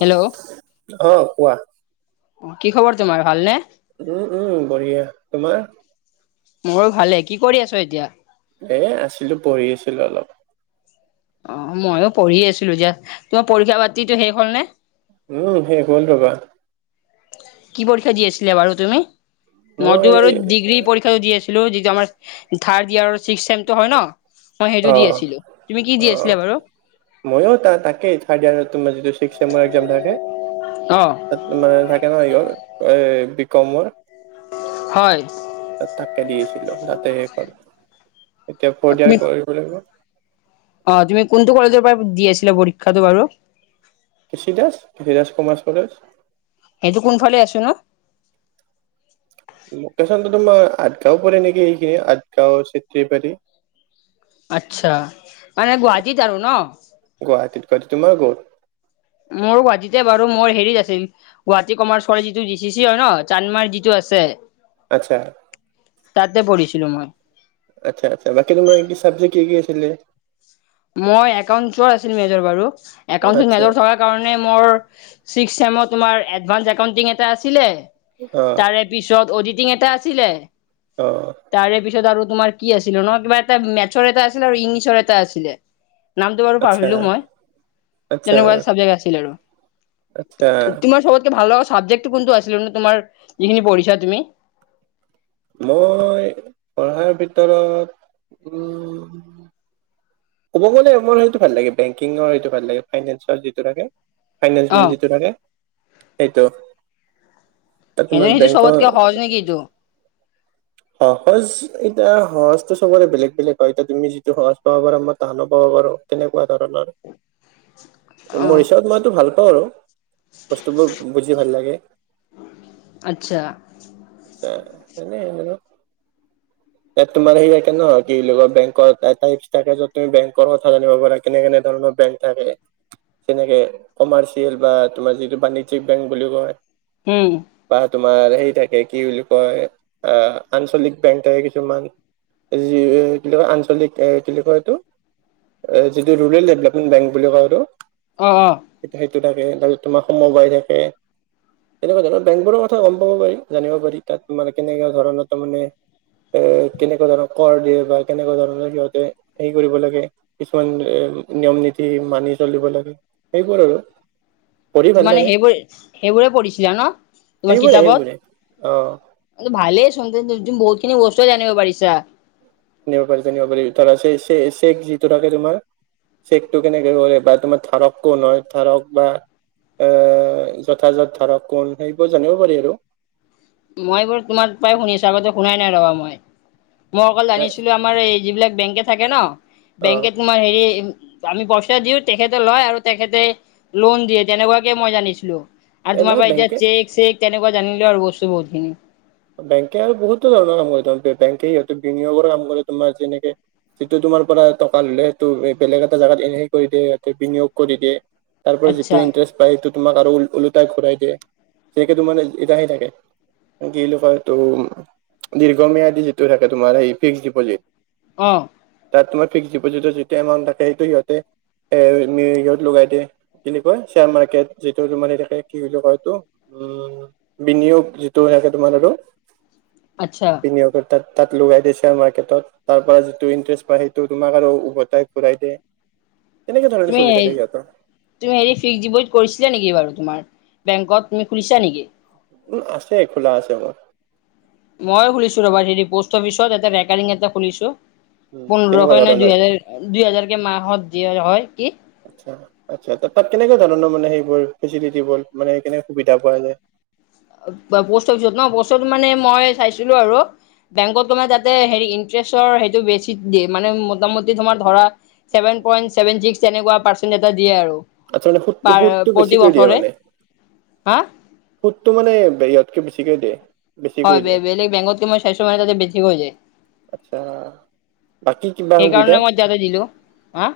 Hello অ' কোৱা। কি খবৰ তোমাৰ ভালনে? উম, উম বঢ়িয়া তোমাৰ। মোৰ ভালে কি কৰি আছ এতিয়া? এ আছিলো পঢ়ি আছিলো অলপ। অ', ময়ো পঢ়ি আছিলো দিয়া তোমাৰ পৰীক্ষা পাতিতো শেষ হল নে। উম, শেষ হ'ল ৰবা। কি পৰীক্ষা দি আছিলে বাৰু তুমি মইতো মই বাৰু ডিগ্ৰী পৰীক্ষাটো দি আছিলো। লো যিটো আমাৰ থাৰ্ড ইয়াৰ ছিক্স চেমটো হয় ন। মই অ সেইটো দি আছিলো তুমি কি অ দি আছিলা বাৰু? ময়ো ত তাকেই থাৰ্ড ইয়াৰাৰ যিটো ছিস্ক চেমৰ এক্সাম থাকে। অ'। মানে থাকে ন ইহ এই বিকমৰ। হয়। তাত তাকে দিছিলো তাতে শেষ হল এতিয়া ফ'ৰ্ড ইয়াৰ তুমি কৰিব লাগিব। অ', তুমি কোনটো কলেজৰ পৰা দি আছিলা পৰীক্ষাটো বাৰু। K C Das Dhiraj commerce college. এইটো কোনফালে আছো ন। লোকেশ্যনতো তোমাৰ আঠগাঁও পৰে নেকি এইখিনি আঠগাওঁ চেট্ৰীবাৰী। আচ্ছা মানে গুৱাহাটীত আৰু ন। গুৱাহাটীত তোমাৰ ক'ত। মোৰ গুৱাটীতে বাৰু মোৰ হেৰিত আছিল। গুৱাহাটী কমাৰ্চৰে যিটো জি চি চি হয় ন চান্দমাৰী যিটো আছে। আচ্ছা। তাতে পঢ়িছিলো মই। আচ্ছা, আচ্ছা বাকী তোমাৰ কি চাবজেক্ট কি কি আছিলে? মই একাউন্টছৰ আছিল মেজৰ বাৰু একাউণ্ট আচ্ছা মেজৰ থকাত তাৰ কাৰণে মোৰ ছিস্ক চেমত তোমাৰ এডভান্স একাউণ্টিং এটা আছিলে অ তাৰে পিছত অডিটিং এটা আছিলে। অ'। তাৰে পিছত আৰু তোমাৰ কি আছিলে নহ কিবা এটা মেথছৰ এটা আছিলে আৰু ইংলিছৰ এটা আছিলে। নামটো বাৰু আচ্ছা, পাহাৰিলো মই আচ্ছা, তেনেকুৱা এ চাবজেক্ট আছিল আৰু। আচ্ছা, তোমাৰ চবতকে ভাল লগা চাবজেক্ট কোনটো আছিলে নো তোমাৰ যিখিনি পঢ়িছা তুমি। মই পঢ়াৰ ভিতৰত উম ক'ব গ'লে মোৰ সেইটো ভাল লাগে বেংকিঙৰ সেইটো ভাল লাগে ফাইনেন্সৰ যিটো লাগে ফাইনেন্স অ বুলি যিটো থাকে সেইটো তাত তোমাৰ বেংক কেনেক কিটো। সহজ এতিয়া সহজটো চবৰে বেলেগ বেলেগ হয় এতিয়া তুমি যিটো সহজ পাব পাৰা মই টাননো পাব পাৰোঁ। তেনেকুৱা ধৰণৰ অহ মোৰ হিচাপত মইতো ভাল পাওঁ আৰু। বস্তুবোৰ বুজি ভাল লাগে। আচ্ছা আচ্ছা এনেহেন আৰু। তাত তোমাৰ সেইয়াে নহয় কি বেং থাকে তুমি বেংকৰ কথা জানিব পাৰা কেনে কেনে ধৰণৰ বেংক থাকে যেনেকে কমাৰ্চিয়েল বা তোমাৰ যিটো বাণিজ্যক বেংক বুলি কয়। হম। বা তোমাৰ হেৰি থাকে কি বুলি কয় আহ আঞ্চলিক বেংক কিছুমান যি কি কয় আঞ্চলিক এ কি বুলি কয় এইটো এ যিটো ৰুৰেল ডেভেলপমেণ্ট বেংক বুলি ক কয় টো অ', অ'। সেইটো থাকে তাৰপিছত তোমাৰ সময় বাই থাকে। তেনেকুৱা ধৰণৰ বেংবোৰৰ কথা গম পাব পাৰি জানিব পাৰি তাত মানে কেনেকুৱা ধৰণৰ তাৰ মানে এ কেনেকুৱা ধৰণৰ কৰ দিয়ে বা কেনেকুৱা ধৰণৰ সিহঁতে হেৰি কৰিব লাগে, কিছুমান এ নিয়ম নীতি মানি চলিব লাগ, সেইবোৰ আৰু। পঢ়ি ভাল মানে লাগে সেইবোৰে সেইবোৰে পঢ়িছিলা ন? তোমাৰ সেইবোৰে কিতাপত? সেইবোৰে অ কিন্তু ভালে [inaudible] খিনি বস্ত জানিব পাৰিছা। নিব পাৰিছে নিব পাৰি ধৰা [inaudible] চেক যিটো থাকে তোমাৰ, চ একু কেনেকে কৰে বা তোমাৰ থাৰক ক ন হয় থাৰক বা, এ, যথাযথ ধৰক কোন সেইবোৰ জানিব পাৰি আৰু। মই বোৰ তোমাৰ প্ৰায় শুনিছো আগতে শুনাই নাই ৰবা মই মই অকল জানিছিলো আমাৰ এই যিবিলাক বেংকে থাকে ন অ বেংক তমাৰ হেৰি আমি পইচা দিও তেখেতে লয় আৰু তেখেতে লোন দিয়ে তেনেকুৱাকে মই জানিছিলোঁ। আৰু তোমাৰ এনে পৰা এতিয়া বেংকে চেক চেক তেনেকুৱা জানিলেও আৰু বস্তু বহুত খিনি। বেংকে বহুতো ধৰণৰ কাম কৰে তাৰ বেংকে সিহত বিনিয়োগৰ কাম কৰে তোমাৰ যেনেকে যিটো তোমাৰ পৰা টকা ললে সেইটো বেলেগ এটা জেগাত এনে কৰি দিয় সতে বিনিয়োগ কৰি দিয়ে। তাৰ পৰা যিটো আচ্ছা ইণ্টাৰেষ্ট পায় সেইটো তোমাক আৰু ওলোটাই ঘূৰাই দিয়ে সেকে তোমাৰে এতিাহে থাকে। কিয়টো দীৰ্ঘম্যিজিটটো থাকে তোমাৰ স ফিক্স ডিপজিট, অ, তাত তোমাৰ ফিক্স ডিপজিটৰ যিটো এমাউণ্ট থাকে সেইটো সিহঁতে সহত লগাই দিয়ে। কেনেকুৱা শ্বেয়াৰ মাৰ্কেট যিটো তমাৰ থাকে কি বুলি কয় এইটো উ, বিনিয়োগ যিটো থাকে তোমাৰ আৰু। আচ্ছা। [unintelligible] তাত তাত লগাই দিছে মাৰ্কেটত। তাৰ পৰা যিটো ইণ্টাৰেষ্ট পায় সেইটো তোমাক আৰু উভতাই ঘূৰাই দিয়ে। তেনেকে ধৰণে চলি তুমি থাকে ইহঁতে। তুমি হেৰি ফিক্স ডিপ'জিট কৰিছিলা নেকি বাৰু তুমাৰ বেংকত তুমি খুলিছা নেকি? উম, আছে খোলা আছে মোৰ। মই খুলিছো ৰবাৰ হে পষ্ট অফিচত এটা ৰেকডিং এটা খুলিছোঁ উম কেনেকুৱা পোন্ধৰশ ন ধৰণৰ দুহেজাৰ দুই হাজাৰ কে মাহত দিয়া হয় কি আ-আচ্ছা তাত কেনেকুৱা ধৰণৰ মানে সেইবোৰ ফেচিলিট বোৰ মানে কেনেকে সুবিধা পোৱা যায়? পোষ্ট অফিচত ন বস্তুটো মানে মই চাইছিলো আৰু বেংকত তোমাৰ যাতে হেৰি ইণ্টাৰেষ্টৰ সেইটো বেছি দিয়ে মানে মোটামুটি তোমাৰ ধৰা, ছেভেন পইনট চছেভেন [unintelligible] ছিক্স তেনেকুৱা পাৰ্চেণ্ট এটা দিয়ে আৰু। আচ্ছা মানে সুদটো সুদটো প্ৰতি বেছিকৈ বছৰে হা? সুতটো মানে ইয়তকে বেছিকে দিয়ে। বেছিকৈ হয় দিয়ে বেলেগ বেংগত কে মই চাইছ ময়ে তাতে বেছি কৈ হৈ যায়। আচ্ছা, বাকী কিবা সুবিধা সেইকাৰণে মই যাদা দিলো, হা?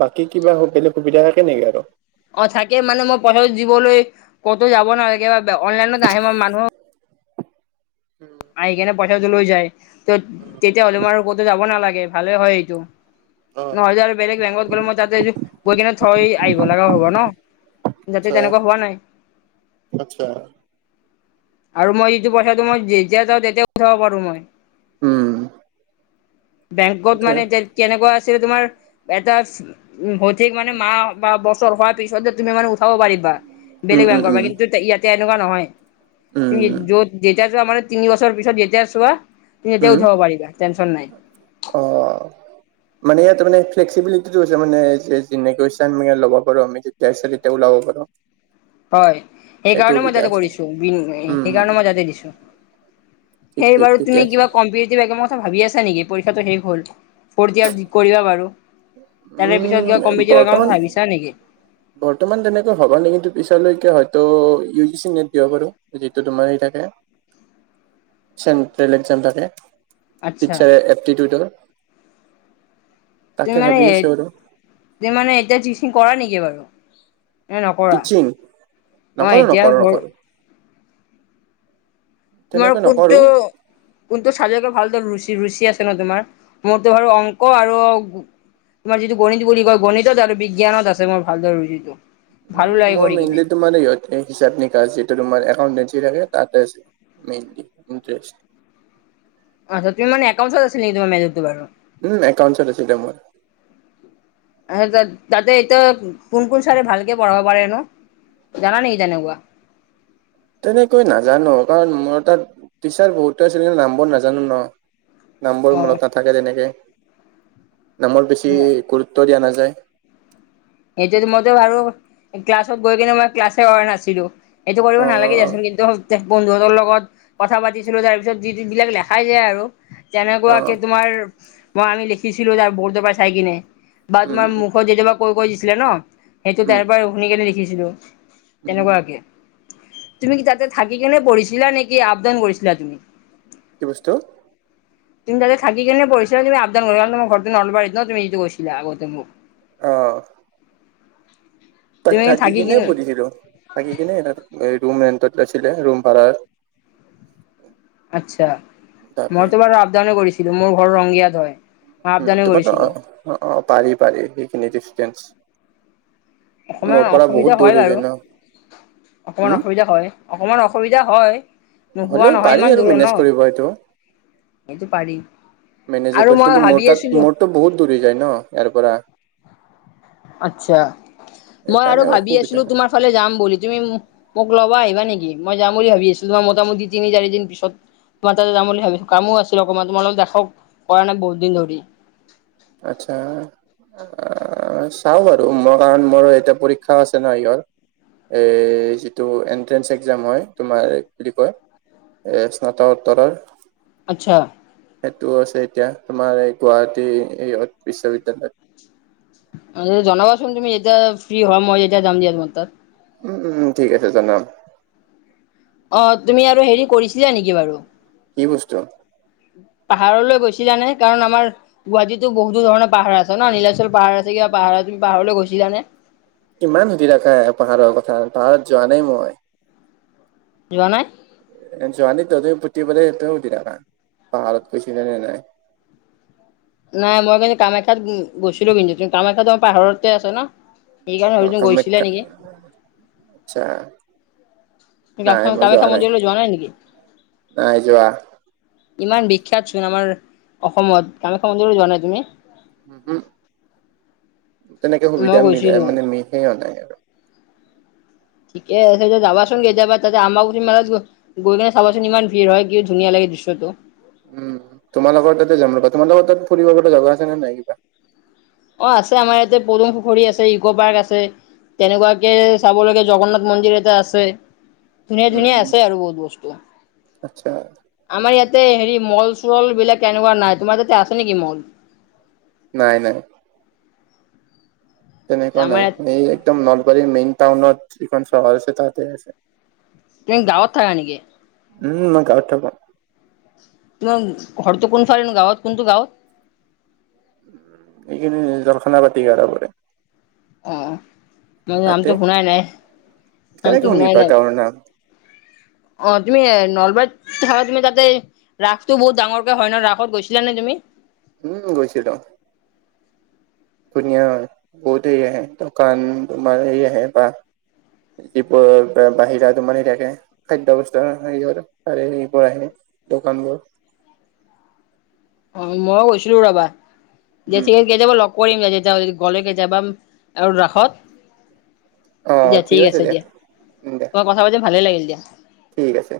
বাকী কিবা বেলেগ সুবিধা থাকে নেকি আৰু? অ, থাকে মানে মই পথাৰ দিবলৈ ক'তো যাব নালাগে বা অনলাইনত আহে মই মানুহ উম, আহ সেইকাৰনে পইচাটো লৈ যায় ত উম তেতিয়া হ'লে মানে ক'তো যাব নালাগে ভালে হয় এইটো। অ ন হাজাৰ বেলেক বেংগত গল মই [inaudible] গৈ কিনে থৈ আহিব লগাও হ'ব ন, যাতে আচ্ছা তেনেকুৱা হোৱা নাই। আচ্ছা, আৰু মই যিটো পইচাটো মই যেতিয়া যাওঁ তেতিয়া উঠাব পাৰো মই। উম, বেংকত মানে কেনেকুৱা আছিলে তোমাৰ এটা উম, হৈ ঠিক মানে মাহ বা বছৰ হোৱাৰ পিছত তুমি মানে থ'ব পাৰিবা উম বেলেগ উম বেংকত, উম কিন্তু ইয়াতে এনেকুৱা নহয়। তুমি উম, য'ত যেতিয়া চোৱা মানে তিনি বছৰৰ পিছত যেতিয়া চোৱা তুমি তেতিয়া উঠাব পাৰিবা টেনশ্যন নাই। অঁ'। মানে ইয়াত মানে ফ্লেক্চিবিলিটিটো হৈছে মানে যেনেকৈ [unintelligible] ম ল'ব পাৰো আমি যেতিয়া ইচ্ছা তেতিয়াই উলাব পাৰো। [inaudible] হয় সেইটো সেইকাৰণে মই সুবিধা তাতে আছে কৰিছো বি উম, উম, সেইকাৰণে উম, মই তাতে দিছো। ঠিক সেই ঠিক বাৰু ঠিকে তুমি আছে কিবা কম্পিতিতিভ এক্সামত ভাবি আছা নেকি পৰীক্ষাতটো শেষ হ'ল ফৰ্থ ইয়াৰ যি কৰিবা বাৰু। তাৰে পিছত উম, কিবা কমপিটিটিভ এক্সাম বৰ্তমান ভাবিছা নেকি? বৰ্তমান তেনেকৈ হ'ব নেকি কিন্তু পিছলৈকে হয়তো ইউ জি চি নেট দিব পাৰো। যিটো তোমাৰ হেই থাকে চেণ্ট্ৰেল এক্সাম থাকে। আচ্ছা পিকচাৰ এপ্টিটিউডৰ। তুমি মানে আছো আৰু তুমি মানে এতিয়া টিচিং কৰা নেকি বাৰু? নে নকৰা টিচিং অ নকৰো নকৰো এতিয়া নকৰো। তোমাৰ তেনেকৈ কোনটো নকৰো কোনটো চাবজেক্টক ভাল দৰে ৰুচি ৰুচি আছে ন তোমাৰ মোৰতো বাৰু অংক আৰু তোমাৰ যিটো গণিত বুলি কয় গণিতত আৰু বিজ্ঞানত আছে মোৰ ভালদৰে ৰুচিটো। ভালো উম, লাগে মই কৰি কিনে মেইনলি তোমাৰ সহঁতে হিচাপ নিকাচ যিটো তোমাৰ একাউণ্টেন্সী যি থাকে তাতে আছে মেইনলি ইণ্টাৰেষ্ট। আ তুমি মানে একাউন্ছ আছিল নেকি তোমাৰ মেজৰটো বাৰু? উম, একাউণ্টছত আছিলে মোৰ। তাতে এতিয়া কোন কোন চাৰে ভালকে পঢ়াব পাৰেনো জানা নেকি তেনেকুৱা? তেনেকৈ নাজানো কাৰণ মোৰ তাত টিচাৰ বহুতো আছিল কিন্ত নামবোৰ নাজানো ন। নামবোৰ মনত নাথাকে তেনেকে নামৰ বেছি অ গুৰুত্ব দিয়া নাযায়। সটো মইতো বাৰু ক্লাছত গৈ কিনে মই ক্লাছে কৰা নাছিলো। এইটো কৰিব নালাগে অ', দেচোন কিন্তু তে বন্ধুহঁতৰ লগত কথা পাতিছিলোঁ তাৰপিছত যিবিলাক লেখাই যায় আৰু অ', তেনেকুৱাকে তোমাৰ মই আমি লিখিছিলো তাৰ বৰদ'পা চাই কিনে। বা উম, তোমাৰ মুখত যেতিয়াবা কৈ কৈ দিছিলে ন সেইটো উম, তাৰ পৰাই শুনি কেনে লিখিছিলো। উম। তেনেকুৱাকে তুমি তাতে থাকি কেনে পঢ়িছিলা নেকি আপ ডাউন কৰিছিলা তুমি? কি বস্তু? তুমি তাতে থাকি কেনে পঢ়িছিলা তুমি আপডাউন কৰিছিলা তোমাৰ ঘৰটো নলবাৰীত ন তুমি যিটো কৈছিলা আগতে। মোক। অ'। তাত থাকি কিনে পঢ়িছিলো থাকি কিনে ৰুম ৰেণ্টত আছিলে ৰুম ভাৰা। আচ্ছা তাকে। মইতো বাৰু আপ ডাউনে কৰিছিলো মোৰ ঘৰ ৰংগিয়াত হয়। আপ উম, ডাউনেই তোমাৰতো কৰিছিলো। অ', অ', পাৰি পাৰি সেইখিনি ডিচটেন্স। অকমান মোৰ পৰা বহুত অসুবিধা দূৰ হয় হৈ বাৰু যায় ন অকমান হম অসুবিধা হয় অকমান অসুবিধা হয়। নোহোৱা হ'লেও নহয় পাৰি ইমান আৰু দূৰ ন মেনেজ কৰিব এইটো। সেইটো পাৰি আৰু মেনেজেবল মই কিন্তু ভাবি মোৰ তাত আছিলো মোৰটো বহুত দূৰ যায় ন ইয়াৰ পৰা। আচ্ছা মই আৰু সেইকাৰণে ভাবি অসুবিধা আছিলো তোমাৰ ফালে যাম বুলি তুমি মোক লবা আহিবা নেকি মই যাম বুলি ভাবি আছিলো তোমাৰ মোটামুটি তিনি চাৰি দিন পিছত। তোমাৰ তাতে যাম বুলি ভাবিছো কামো আছিল অকণমান তোমাললোক দেখাও কৰা নাই বহুত দিন ধৰি। আচ্ছা। অ', চাও বাৰু মই কাৰণ মোৰ এতিয়া পৰীক্ষা আছে ন ইহঁৰ। এই যিটো এণ্ট্ৰেন্ঞ্চ এক্জাম হয় তোমাৰ কি বুলি কয় এ স্নাতকোত্তৰৰ। আচ্ছা। সেইটোও আছে এতিয়া তোমাৰ এই গুৱাহাটী বিশ্ববিদ্যয়ালয়ত। জনাবাচোন তুমি যেতিয়া ফ্ৰ্ৰী হয় মই যেতিয়া যাম দিয়া তোমাৰ তাত। উম, উম, ঠিক আছে জনাম। অ', তুমি আৰু হেৰি কৰিছিলা নেকি বাৰু? কি বস্তু পাহাৰলৈ গৈছিলা নে কাৰণ আমাৰ। গুৱাহাটীতো বহুো ধৰণৰ পাহাৰ আছে নীলাচল, পাহাৰ আছে কিবা পাহাৰ ত, পাহাৰলৈ গৈছিলানে? ইমান সুধি থাকা পাহাৰৰ কথা পাহাৰত যোৱা নাই মই। যোৱা নাই। যোৱা নাই ত পুতি বাৰে সেইটোৱে সুধি থাকা পাহাৰত গৈছানে নাই। নাই মই কিন্তু কামাখ্যাত গৈছিলো পিন্ধুুন্তু কামাখ্যাতোমাৰ পাহাৰৰতে আছে ন। সেইকাৰণে অ, ভাবিছোঁ গৈছিলা কামখ্য নেকি? আচ্ছা। নাই মই যোৱা কামাখ্যা নাই, মন্দিৰলৈ নেকি? নাই যোৱা। ইমান বিখ্যাত চোন আমাৰ অসমত কামাখ্যা মন্দিৰো যোৱা নাই তুমি। তেনেকে সুবিধা মই মিলাই গৈছিলোঁ। মানে, সে অ নাই মানে। ঠিকে আছে যাবাচোন কেতিয়াবা [inaudible] গৈ কিনে চাবাচোন ইমান ভিৰ হয় কি ধুনীয়া লাগে দৃশ্যটো। উম, তোমাৰ লগৰ তাতে যামবা তোমাৰ লগৰ তাত ফুৰিব জগা আছে নে নাই কিবা। অ, আছে আমাৰ ইয়াতে পদুং পুখুৰী আছে ইকো পাৰ্ক আছে। তেনেকুৱাকে চাব লাগে জগন্নাথ মন্দিৰ এটা আছে ধুনীয়া ধুনীয়া উম আছে আৰু বহুত বস্তু। আচ্ছা। আমাৰ ইয়াতে হেৰি মল চল বিলাক এনেকুৱা নাই তোমাৰ তাতে আছে নেকি মল। নাই নাই। তেনেকুৱা আমাৰ ইয়াত নাই এই একদম নলবাৰীৰ মেইন টাউনত যিখন চহৰ আছে তাতে আছে। তুমি গাঁৱত থাকা নেকি? উম, মই গাঁৱত থাকো। ত, ঘৰটো কোনফালেনো গাঁৱত কোনতো গাঁৱত? সেইখিনি জৰ্খানা পাতি কৰাবৰে, অ মই নামটো ততে, শুনাই নাই কেনেকে নামটো শুনাই সোনিবা নাই কোৰ নাম [unintelligible] অ, তুমি নলবাৰত থাকা তুমি তাতে। ৰাসটো বহুত ডাঙৰকে হয় ন ৰাসত গৈছিলা নে তুমি? উম, গৈছিলোঁ। পুনীয়া বহুতে দোকান তোমাৰ আহে বা, দীপ বাহিৰা তমাৰ থাকে, খাদ্্যয়স্থােব সবোৰ আহে দোকান বোৰ, অ, ময়ো কৈছিলো ৰবা উম যেঠিক কেতিয়াবা লগ কৰিম যে তেতিলে, গ'লে কেতিয়াবা আৰু ৰাসত। দিয়া ঠিক আছে দিয়া দিয়া মই কথা পাতিম ভালে লাগিল দিয়া। ঠিক আছে।